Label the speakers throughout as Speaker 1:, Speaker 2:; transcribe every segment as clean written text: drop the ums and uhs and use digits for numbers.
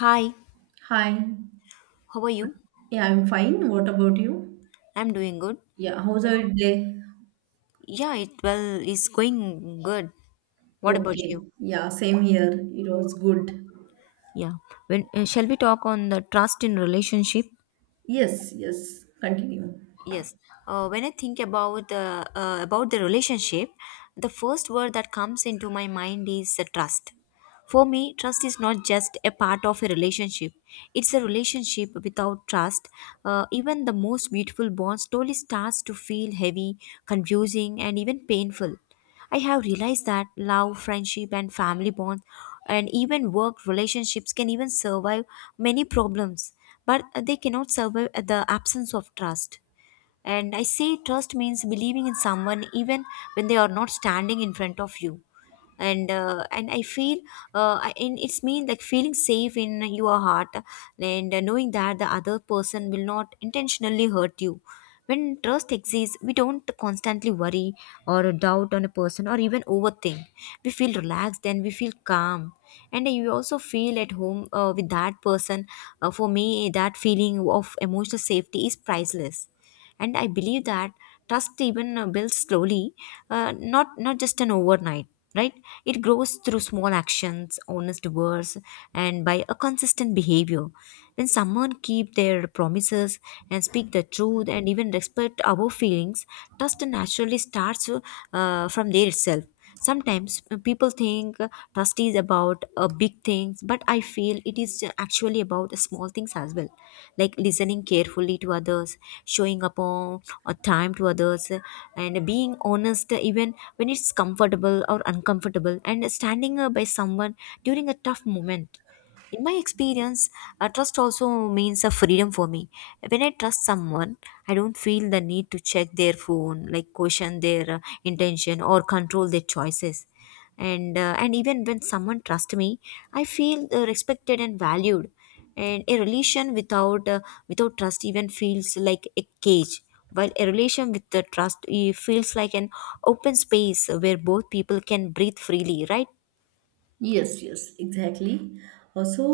Speaker 1: Hi,
Speaker 2: Hi.
Speaker 1: how are you?
Speaker 2: Yeah, I'm fine. What about you?
Speaker 1: I'm doing good.
Speaker 2: Yeah, how's your day?
Speaker 1: Yeah, it's going good. What about you?
Speaker 2: Okay. Yeah, same here. It was good.
Speaker 1: Yeah. When Shall we talk on the trust in relationship?
Speaker 2: Yes, yes. Continue.
Speaker 1: Yes. When I think about the relationship, the first word that comes into my mind is trust. For me, trust is not just a part of a relationship. It's a relationship without trust. Even the most beautiful bond slowly starts to feel heavy, confusing, and even painful. I have realized that love, friendship, and family bonds, and even work relationships can even survive many problems, but they cannot survive the absence of trust. And I say trust means believing in someone even when they are not standing in front of you. And I feel and it's mean like feeling safe in your heart and knowing that the other person will not intentionally hurt you. When trust exists, we don't constantly worry or doubt on a person or even overthink. We feel relaxed and we feel calm, and you also feel at home with that person. For me, that feeling of emotional safety is priceless, and I believe that trust even builds slowly, not just an overnight, right? It grows through small actions, honest words, and by a consistent behavior. When someone keep their promises and speak the truth and even respect our feelings, trust naturally starts from there itself. Sometimes people think trust is about big things, but I feel it is actually about small things as well, like listening carefully to others, showing up on or time to others, and being honest even when it's comfortable or uncomfortable, and standing by someone during a tough moment. In my experience, trust also means a freedom for me. When I trust someone, I don't feel the need to check their phone, like question their intention or control their choices. And even when someone trusts me, I feel respected and valued. And a relation without trust even feels like a cage, while a relation with the trust, it feels like an open space where both people can breathe freely, right?
Speaker 2: Yes, yes, exactly. Also,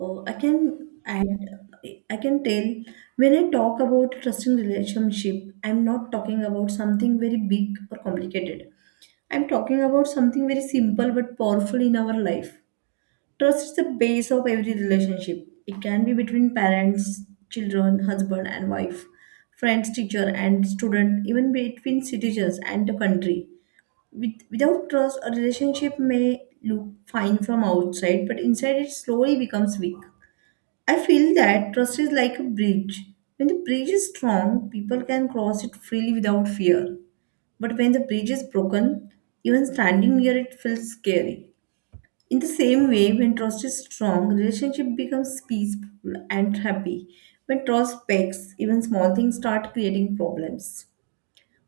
Speaker 2: I can add, I can tell when I talk about trusting relationship, I'm not talking about something very big or complicated. I'm talking about something very simple but powerful in our life. Trust is the base of every relationship. It can be between parents, children, husband and wife, friends, teacher and student, even between citizens and the country. With, without trust, a relationship may look fine from outside, but inside it slowly becomes weak. I feel that trust is like a bridge. When the bridge is strong, people can cross it freely without fear. But when the bridge is broken, even standing near it feels scary. In the same way, when trust is strong, relationship becomes peaceful and happy. When trust pecks, even small things start creating problems.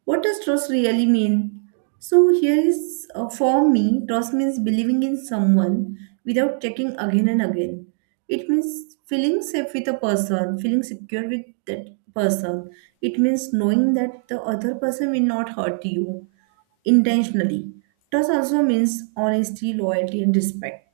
Speaker 2: What does trust really mean? So here is, for me, trust means believing in someone without checking again and again. It means feeling safe with a person, feeling secure with that person. It means knowing that the other person will not hurt you intentionally. Trust also means honesty, loyalty, and respect.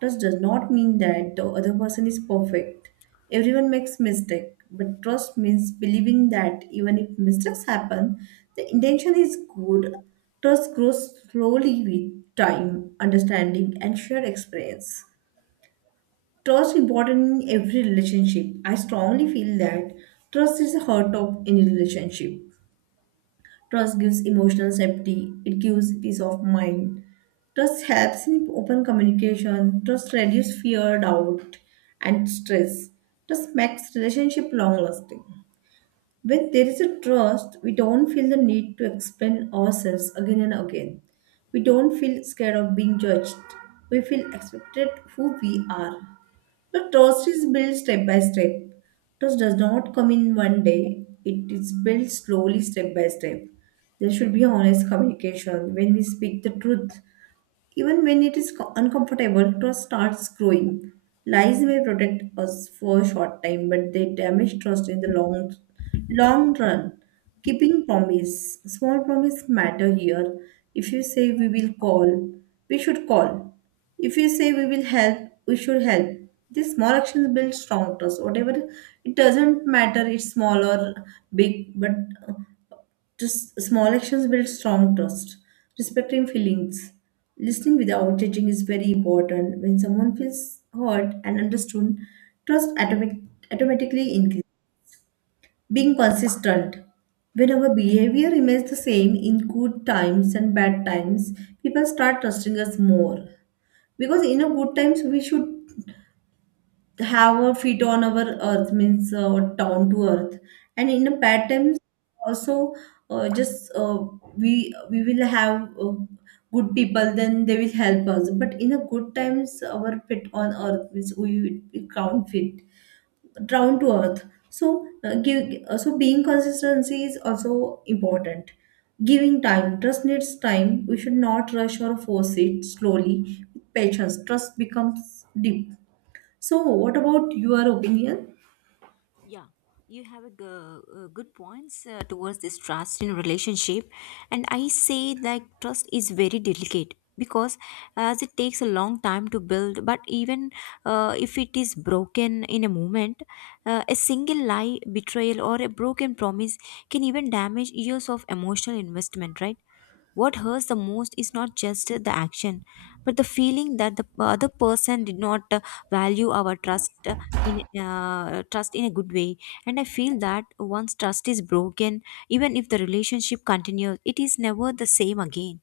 Speaker 2: Trust does not mean that the other person is perfect. Everyone makes mistakes, but trust means believing that even if mistakes happen, the intention is good. Trust grows slowly with time, understanding, and shared experience. Trust important in every relationship. I strongly feel that trust is the heart of any relationship. Trust gives emotional safety, it gives peace of mind. Trust helps in open communication. Trust reduces fear, doubt, and stress. Trust makes relationship long lasting. When there is a trust, we don't feel the need to explain ourselves again and again. We don't feel scared of being judged. We feel accepted who we are. The trust is built step by step. Trust does not come in one day, it is built slowly, step by step. There should be honest communication when we speak the truth even when it is uncomfortable, trust starts growing. Lies may protect us for a short time, but they damage trust in the long, long run. Keeping promise, small promise matter here. If you say we will call, we should call. If you say we will help, we should help. These small actions build strong trust. Whatever it doesn't matter, it's small or big, but just small actions build strong trust. Respecting feelings, listening without judging is very important. When someone feels heard and understood, trust automatic, automatically increases. Being consistent, when our behavior remains the same in good times and bad times, people start trusting us more. Because in a good times we should have a feet on our earth means, down to earth and in the patterns also, just we will have, good people then they will help us but in the good times our feet on earth means we count fit down to earth. So, give so being consistency is also important. Giving time, trust needs time, we should not rush or force it, slowly with patience trust becomes deep. So, what about your opinion?
Speaker 1: Yeah, you have a, good points towards this trust in relationship, and I say that trust is very delicate because as it takes a long time to build. But even, if it is broken in a moment, a single lie, betrayal, or a broken promise can even damage years of emotional investment. Right? What hurts the most is not just the action, but the feeling that the other person did not value our trust, in trust in a good way. And I feel that once trust is broken, even if the relationship continues, it is never the same again.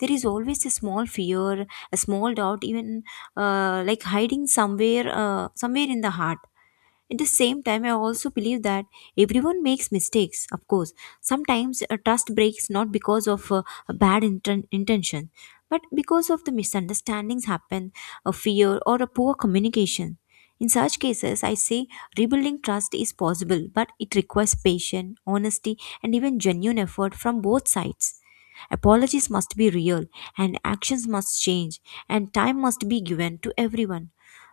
Speaker 1: There is always a small fear, a small doubt, even like hiding somewhere, somewhere in the heart. At the same time, I also believe that everyone makes mistakes, of course. Sometimes a trust breaks not because of a bad intention, but because of the misunderstandings happen, a fear, or a poor communication. In such cases, I say rebuilding trust is possible, but it requires patience, honesty, and even genuine effort from both sides. Apologies must be real, and actions must change, and time must be given to everyone,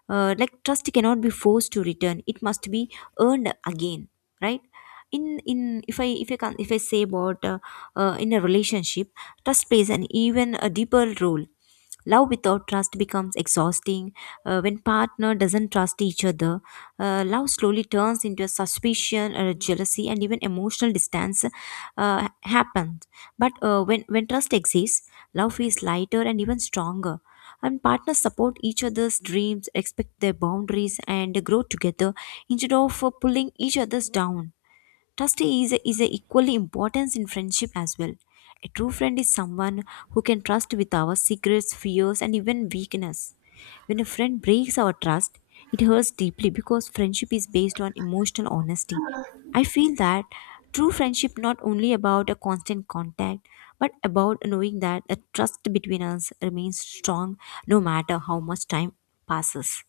Speaker 1: like trust cannot be forced to return, it must be earned again, right? In If I can, if I say about in a relationship, trust plays an even a deeper role. Love without trust becomes exhausting. When partner doesn't trust each other, love slowly turns into a suspicion or a jealousy, and even emotional distance happens. But when trust exists, love feels lighter and even stronger. And partners support each other's dreams, respect their boundaries, and grow together instead of pulling each other's down. Trust is equally important in friendship as well. A true friend is someone who can trust with our secrets, fears, and even weakness. When a friend breaks our trust, it hurts deeply because friendship is based on emotional honesty. I feel that true friendship not only about a constant contact, but about knowing that the trust between us remains strong no matter how much time passes.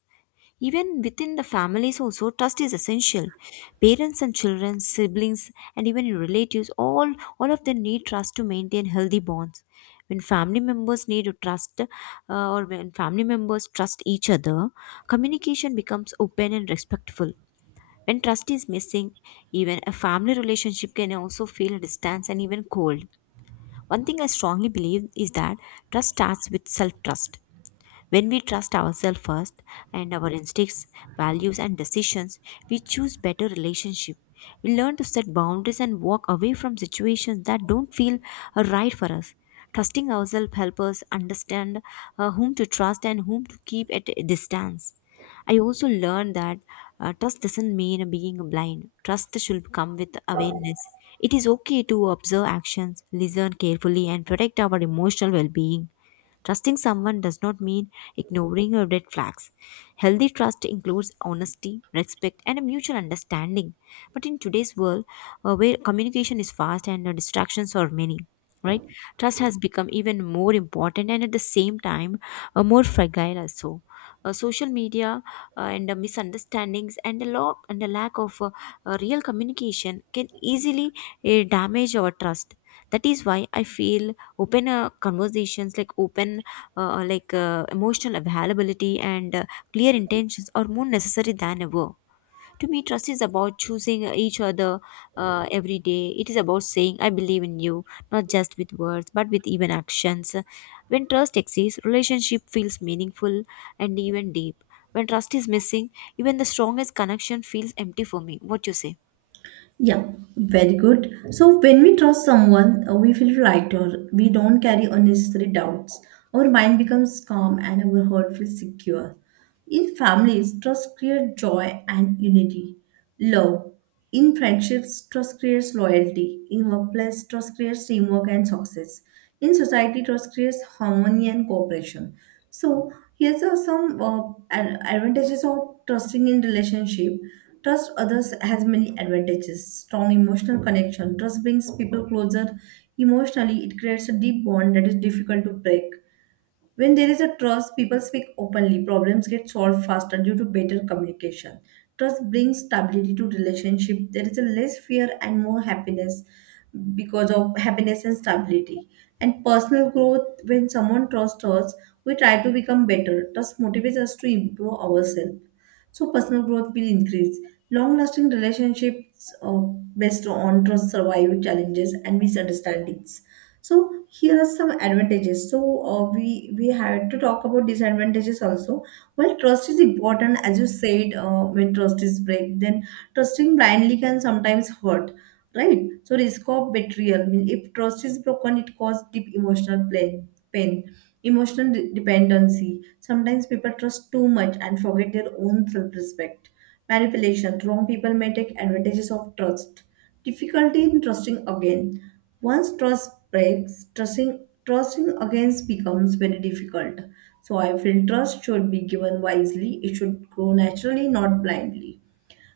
Speaker 1: Even within the families, also, trust is essential. Parents and children, siblings, and even relatives, all of them need trust to maintain healthy bonds. When family members need to trust, or when family members trust each other, communication becomes open and respectful. When trust is missing, even a family relationship can also feel a distance and even cold. One thing I strongly believe is that trust starts with self trust. When we trust ourselves first and our instincts, values, and decisions, we choose better relationship. We learn to set boundaries and walk away from situations that don't feel right for us. Trusting ourselves helps us understand whom to trust and whom to keep at a distance. I also learned that trust doesn't mean being blind. Trust should come with awareness. It is okay to observe actions, listen carefully, and protect our emotional well being. Trusting someone does not mean ignoring your red flags. Healthy trust includes honesty, respect, and a mutual understanding. But in today's world, where communication is fast and distractions are many, right? Trust has become even more important, and at the same time, more fragile also. Social media and misunderstandings and the lack of real communication can easily damage our trust. That is why I feel open conversations, like open, emotional availability, and clear intentions are more necessary than ever. To me, trust is about choosing each other every day. It is about saying I believe in you, not just with words but with even actions. When trust exists, relationship feels meaningful and even deep. When trust is missing, even the strongest connection feels empty. For me, what you say?
Speaker 2: Yeah, very good. So, when we trust someone, we feel lighter. We don't carry unnecessary doubts. Our mind becomes calm and our heart feels secure. In families, trust creates joy and unity. Love. In friendships, trust creates loyalty. In workplace, trust creates teamwork and success. In society, trust creates harmony and cooperation. So, here's are some advantages of trusting in relationship. Trust others has many advantages. Strong emotional connection. Trust brings people closer emotionally. It creates a deep bond that is difficult to break. When there is a trust, people speak openly. Problems get solved faster due to better communication. Trust brings stability to relationship. There is a less fear and more happiness because of happiness and stability. And personal growth, when someone trusts us, we try to become better. Trust motivates us to improve ourselves. So personal growth will increase. Long-lasting relationships are based on trust, survive challenges and misunderstandings. So here are some advantages. So, we had to talk about disadvantages also. Well, trust is important, as you said, when trust is break, then trusting blindly can sometimes hurt, right? So, risk of betrayal means if trust is broken, it causes deep emotional pain. Emotional dependency. Sometimes people trust too much and forget their own self-respect. Manipulation. Wrong people may take advantages of trust. Difficulty in trusting again. Once trust breaks, trusting again becomes very difficult. So I feel trust should be given wisely. It should grow naturally, not blindly.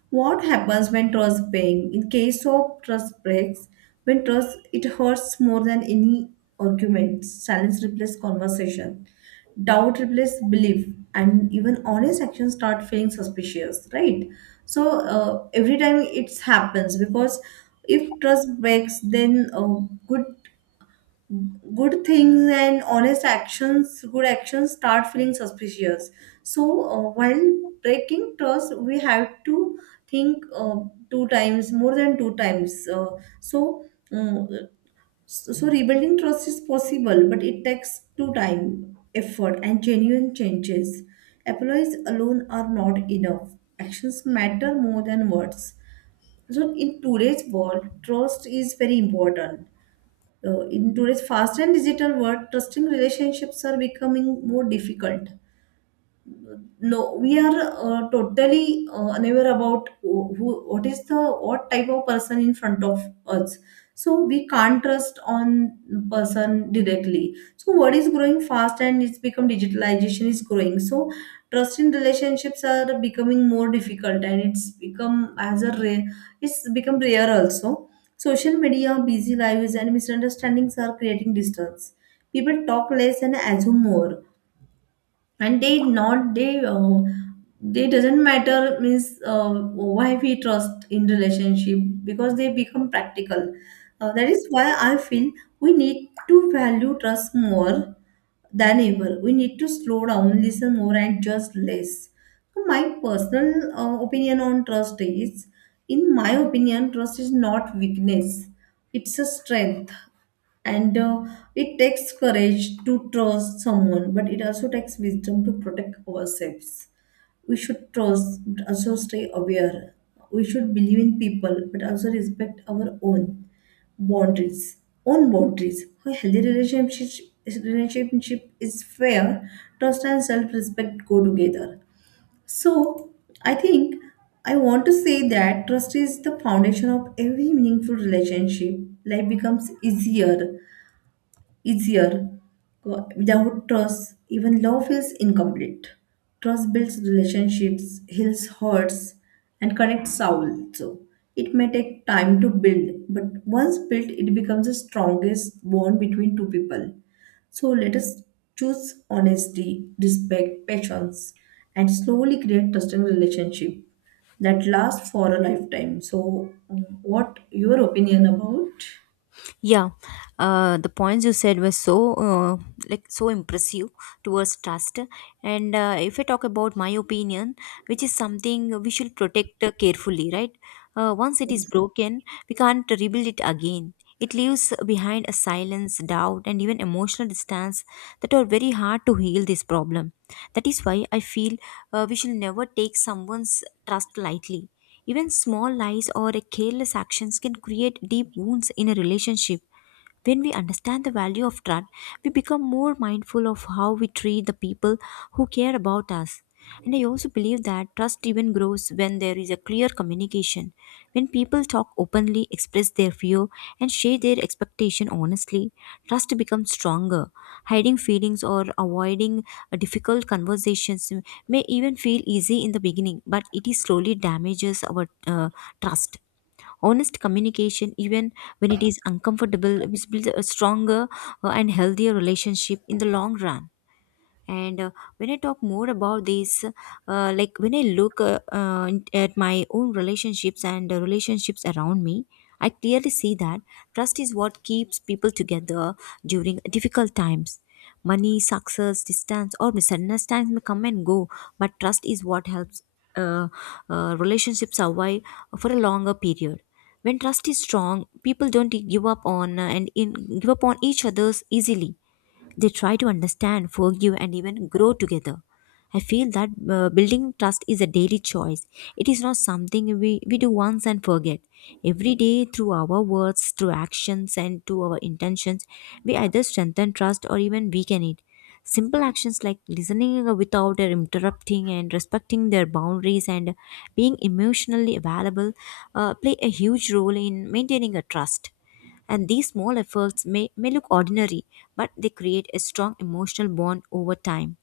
Speaker 2: What happens when trust breaks? In case of trust breaks, when trust it hurts more than any argument. Silence replaces conversation. Doubt replaces belief, and even honest actions start feeling suspicious, right? So, every time it happens because if trust breaks, then, good good things and honest actions, good actions start feeling suspicious. So, while breaking trust we have to think, two times, more than two times, so, um, so rebuilding trust is possible but it takes two time effort and genuine changes. Apologies alone are not enough, actions matter more than words. So in today's world trust is very important. In today's fast and digital world, trusting relationships are becoming more difficult. No, we are, totally unaware about who what is the what type of person in front of us, so we can't trust on person directly. So what is growing fast and it's become, digitalization is growing, so trust in relationships are becoming more difficult and it's become as a rare, it's become rare also. Social media, busy lives and misunderstandings are creating distance. People talk less and assume more, and they not they they doesn't matter means, why we trust in relationship because they become practical. That is why I feel we need to value trust more than ever. We need to slow down, listen more, and just less. So, my personal opinion on trust is, in my opinion, trust is not weakness; it's a strength, and, it takes courage to trust someone, but it also takes wisdom to protect ourselves. We should trust, but also stay aware. We should believe in people, but also respect our boundaries own boundaries A healthy relationship is fair. Trust and self-respect go together. So I think I want to say that trust is the foundation of every meaningful relationship. Life becomes easier. Without trust, even love feels incomplete. Trust builds relationships, heals hurts, and connects souls. So it may take time to build, but once built, it becomes the strongest bond between two people. So let us choose honesty, respect, patience, and slowly create trusting relationship that lasts for a lifetime. So, what your opinion about?
Speaker 1: Yeah, the points you said were so like so impressive towards trust. And if I talk about my opinion, which is something we should protect carefully, right? Once it is broken, we can't rebuild it again. It leaves behind a silence, doubt, and even emotional distance that are very hard to heal this problem. That is why I feel we should never take someone's trust lightly. Even small lies or careless actions can create deep wounds in a relationship. When we understand the value of trust, we become more mindful of how we treat the people who care about us. And I also believe that trust even grows when there is a clear communication. When people talk openly, express their fear, and share their expectation honestly, trust becomes stronger. Hiding feelings or avoiding difficult conversations may even feel easy in the beginning, but it is slowly damages our trust. Honest communication, even when it is uncomfortable, is builds a stronger and healthier relationship in the long run. And When I talk more about this, when I look at my own relationships and relationships around me, I clearly see that trust is what keeps people together during difficult times. Money, success, distance, or misunderstandings may come and go, but trust is what helps uh, relationships survive for a longer period. When trust is strong, people don't give up on each others easily. They try to understand, forgive, and even grow together. I feel that building trust is a daily choice. It is not something we do once and forget. Every day, through our words, through actions, and to our intentions, we either strengthen trust or even weaken it. Simple actions like listening without interrupting and respecting their boundaries and being emotionally available play a huge role in maintaining a trust, and these small efforts may look ordinary, but they create a strong emotional bond over time.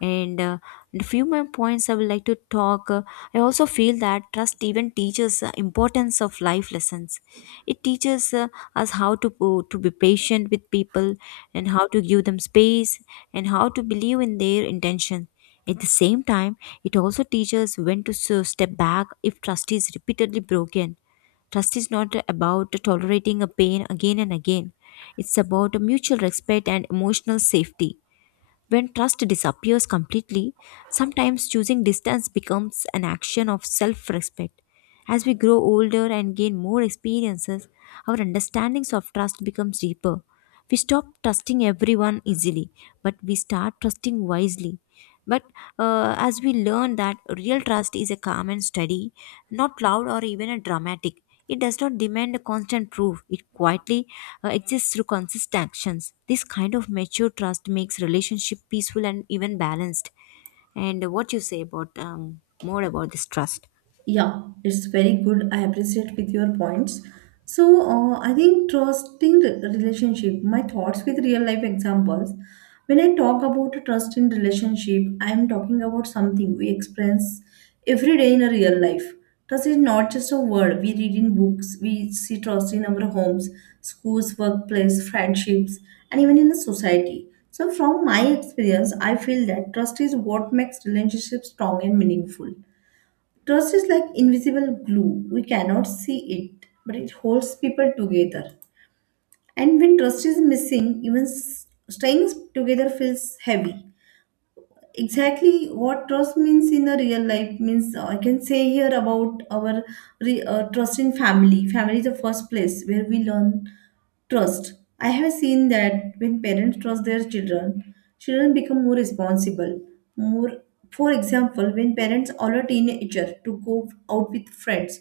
Speaker 1: And uh, and A few more points I would like to talk. I also feel that trust even teaches the importance of life lessons. It teaches us how to be patient with people, and how to give them space, and how to believe in their intention. At the same time, it also teaches when step back if trust is repeatedly broken. Trust is not about tolerating a pain again and again. It's about a mutual respect and emotional safety. When trust disappears completely, sometimes choosing distance becomes an action of self respect. As we grow older and gain more experiences, our understandings of trust becomes deeper. We stop trusting everyone easily, but we start trusting wisely. But as we learn that real trust is a calm and steady, not loud or even a dramatic. It does not demand a constant proof. It quietly exists through consistent actions. This kind of mature trust makes relationship peaceful and even balanced. And what you say about more about this trust?
Speaker 2: Yeah, it's very good. I appreciate with your points. So, I think trusting relationship, my thoughts with real life examples. When I talk about trust in relationship, I am talking about something we experience every day in a real life. Trust is not just a word we read in books. We see trust in our homes, schools, workplace, friendships, and even in the society. So, from my experience, I feel that trust is what makes relationships strong and meaningful. Trust is like invisible glue. We cannot see it, but it holds people together. And when trust is missing, even staying together feels heavy. Exactly what trust means in the real life means, I can say here about our trust in family. Family is the first place where we learn. Trust. I have seen that when parents trust their children, children become more responsible. More, for example, when parents allow teenager to go out with friends,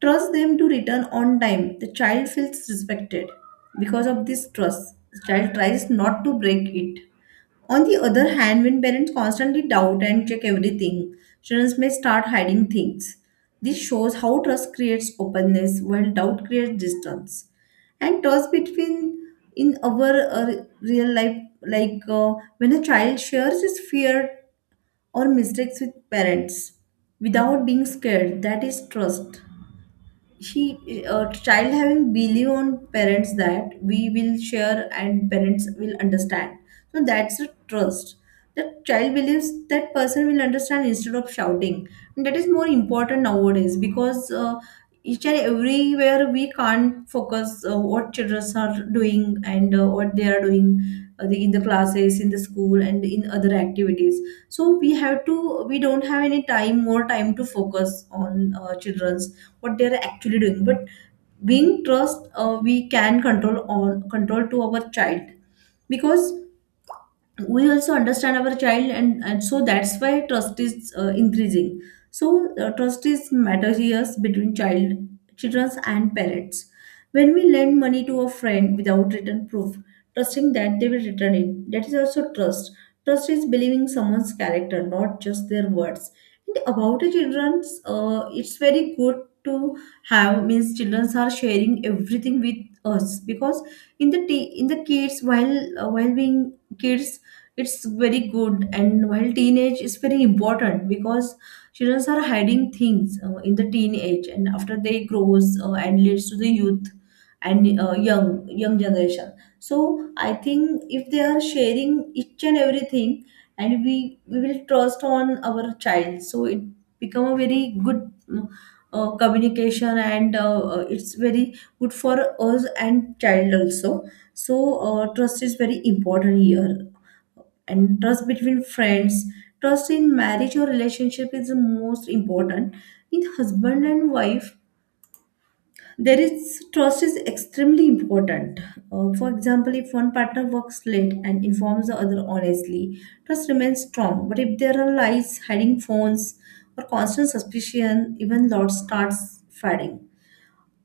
Speaker 2: trust them to return on time. The child feels respected. Because of this trust, the child tries not to break it. On the other hand, when parents constantly doubt and check everything, children may start hiding things. This shows how trust creates openness while doubt creates distance and toss between in our real life, like when a child shares his fear or mistakes with parents without being scared, that is trust. He Child having belief on parents that we will share and parents will understand, so that's a trust. The child believes that person will understand instead of shouting. And that is more important nowadays because each and everywhere we can't focus what children are doing and what they are doing in the classes, in the school, and in other activities. So we don't have any time, more time to focus on children, what they're actually doing. But being trust, we can control on control to our child, because we also understand our child and so that's why trust is increasing. So trust is matters here between child, children and parents. When we lend money to a friend without written proof, trusting that they will return it, that is also trust. Trust is believing someone's character, not just their words. And about the children's, it's very good to have, means children are sharing everything with us. Because in in the kids, while being kids, it's very good. And while teenage is very important because children are hiding things in the teenage, and after they grows and leads to the youth and young generation. So I think if they are sharing each and everything, and we will trust on our child, so it become a very good mm, communication, and it's very good for us and child also. So trust is very important here. And trust between friends, trust in marriage or relationship is the most important. In husband and wife, there is trust is extremely important. For example, if one partner works late and informs the other honestly, trust remains strong. But if there are lies, hiding phones, or constant suspicion, even love starts fading.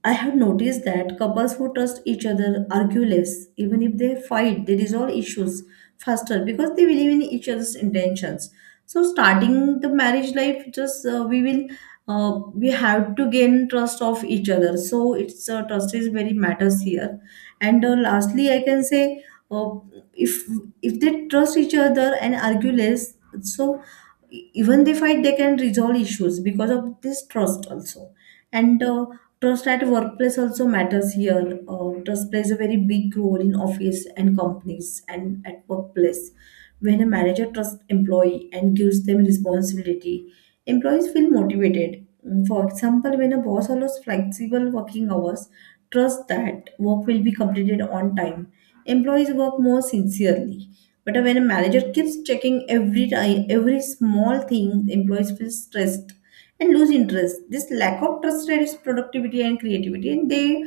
Speaker 2: I have noticed that couples who trust each other argue less. Even if they fight, they resolve issues faster because they believe in each other's intentions. So, starting the marriage life, just we have to gain trust of each other. So, it's trust is very matters here. And lastly, I can say uh, if if they trust each other and argue less, so even they fight, they can resolve issues because of this trust also. And trust at workplace also matters here. Trust plays a very big role in office and companies and at workplace. When a manager trusts employee and gives them responsibility, employees feel motivated. Mm, for example, when a boss allows flexible working hours, trust that work will be completed on time. Employees work more sincerely. But when a manager keeps checking every time, every small thing, employees feel stressed and lose interest. This lack of trust reduces productivity and creativity, and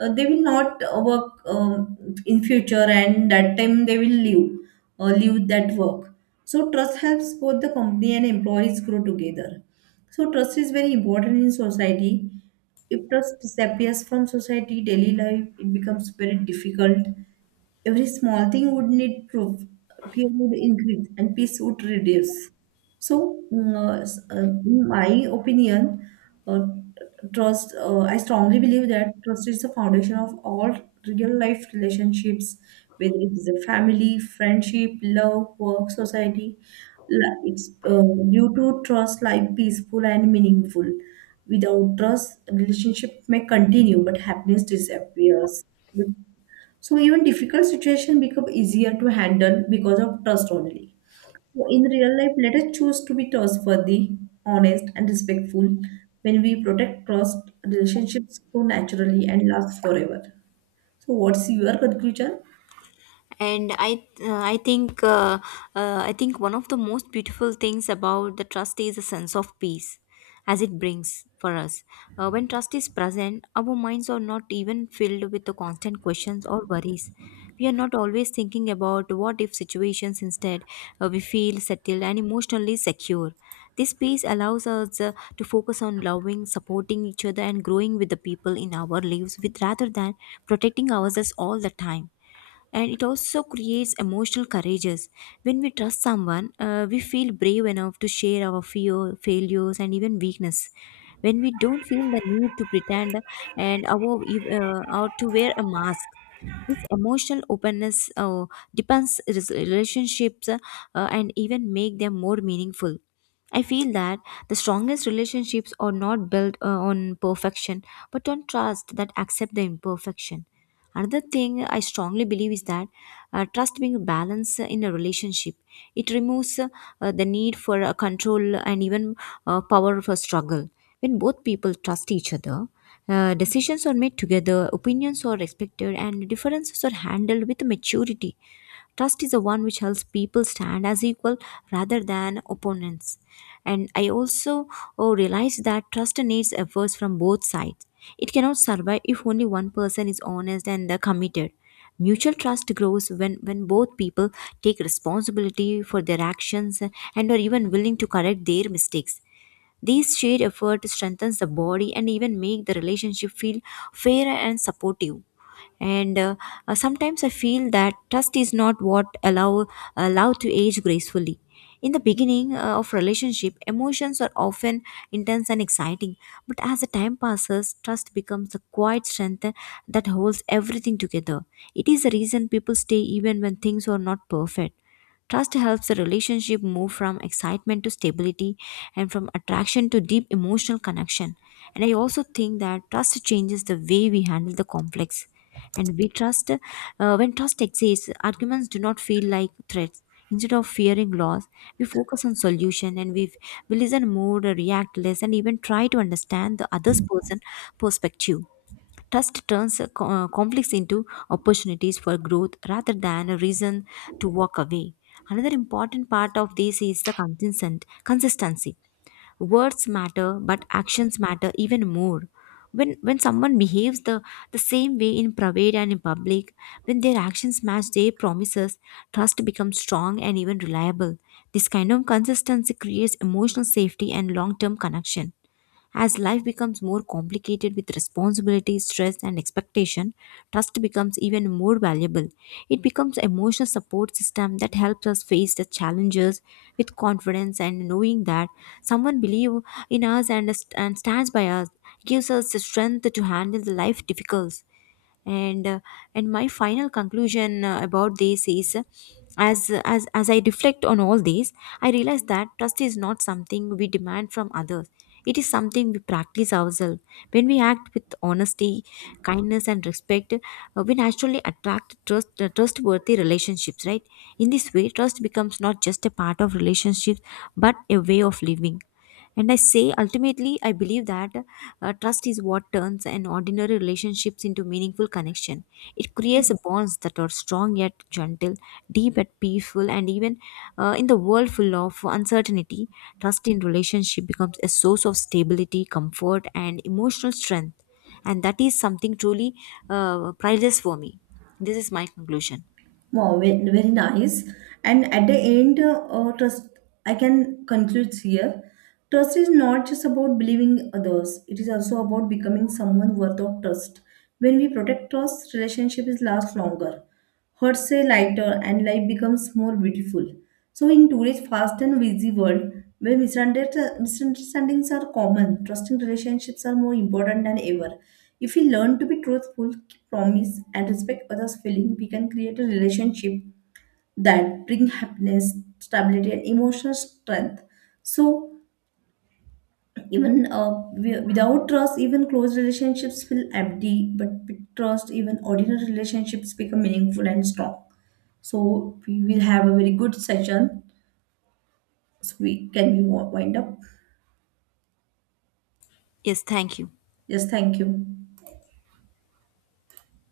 Speaker 2: they will not work in future, and that time they will leave leave that work. So trust helps both the company and employees grow together. So trust is very important in society. If trust disappears from society, daily life it becomes very difficult. Every small thing would need proof. Fear would increase and peace would reduce. So, in my opinion, uh, trust I strongly believe that trust is the foundation of all real life relationships, whether it is a family, friendship, love, work, society. La- it's Due to trust, life peaceful and meaningful. Without trust, relationship may continue but happiness disappears. So even difficult situation become easier to handle because of trust only. So in real life, let us choose to be trustworthy, honest, and respectful. When we protect trust, relationships grow naturally and last forever. So what's your conclusion?
Speaker 1: And uh, I think uh, I think one of the most beautiful things about the trust is a sense of peace as it brings for us, when trust is present, our minds are not even filled with the constant questions or worries. We are not always thinking about what if situations. Instead, we feel settled and emotionally secure. This peace allows us to focus on loving, supporting each other and growing with the people in our lives with, rather than protecting ourselves all the time. And it also creates emotional courages. When we trust someone, we feel brave enough to share our fear, failures and even weakness, when we don't feel the need to pretend or to wear a mask. This emotional openness depends relationships, and even make them more meaningful. I feel that the strongest relationships are not built on perfection, but on trust that accept the imperfection. Another thing I strongly believe is that trust being balanced in a relationship. It removes the need for control and even power for struggle. When both people trust each other, decisions are made together, opinions are respected, and differences are handled with maturity. Trust is the one which helps people stand as equal rather than opponents. And I also, oh, realized that trust needs efforts from both sides. It cannot survive if only one person is honest and committed. Mutual trust grows when both people take responsibility for their actions and are even willing to correct their mistakes. These shared effort strengthens the body and even make the relationship feel fair and supportive. And Sometimes I feel that trust is not what allow allow to age gracefully. In the beginning of relationship, emotions are often intense and exciting, but as the time passes, trust becomes the quiet strength that holds everything together. It is the reason people stay even when things are not perfect. Trust helps the relationship move from excitement to stability and from attraction to deep emotional connection. And I also think that trust changes the way we handle the conflicts, and we trust when trust exists, arguments do not feel like threats. Instead of fearing loss, we focus on solution, and we listen more, react less, and even try to understand the other's person perspective. Trust turns conflicts into opportunities for growth rather than a reason to walk away. Another important part of this is the consistent consistency. Words matter, but actions matter even more. When someone behaves the same way in private and in public, when their actions match their promises, trust becomes strong and even reliable. This kind of consistency creates emotional safety and long term connection. As life becomes more complicated with responsibility, stress, and expectation, trust becomes even more valuable. It becomes an emotional support system that helps us face the challenges with confidence, and knowing that someone believes in us and stands by us gives us the strength to handle the life difficulties. and uh, and my final conclusion about this is, as I reflect on all these, I realize that trust is not something we demand from others. It is something we practice ourselves. When we act with honesty, kindness and respect, we naturally attract trustworthy relationships, right? In this way, trust becomes not just a part of relationships, but a way of living. And I say, ultimately, I believe that trust is what turns an ordinary relationships into meaningful connection. It creates bonds that are strong yet gentle, deep yet peaceful, and even, in the world full of uncertainty, trust in relationship becomes a source of stability, comfort, and emotional strength. And that is something truly priceless for me. This is my conclusion.
Speaker 2: Wow, very nice. And at the end, trust, I can conclude here. Trust is not just about believing others, it is also about becoming someone worth of trust. When we protect trust, relationships last longer, hurts say lighter, and life becomes more beautiful. So, in today's fast and busy world, where misunderstandings are common, trusting relationships are more important than ever. If we learn to be truthful, keep promise, and respect others' feelings, we can create a relationship that bring happiness, stability, and emotional strength. So, even without trust, even close relationships feel empty. But with trust, even ordinary relationships become meaningful and strong. So, we will have a very good session. So we can we wind up?
Speaker 1: Yes, thank you.
Speaker 2: Yes, thank you.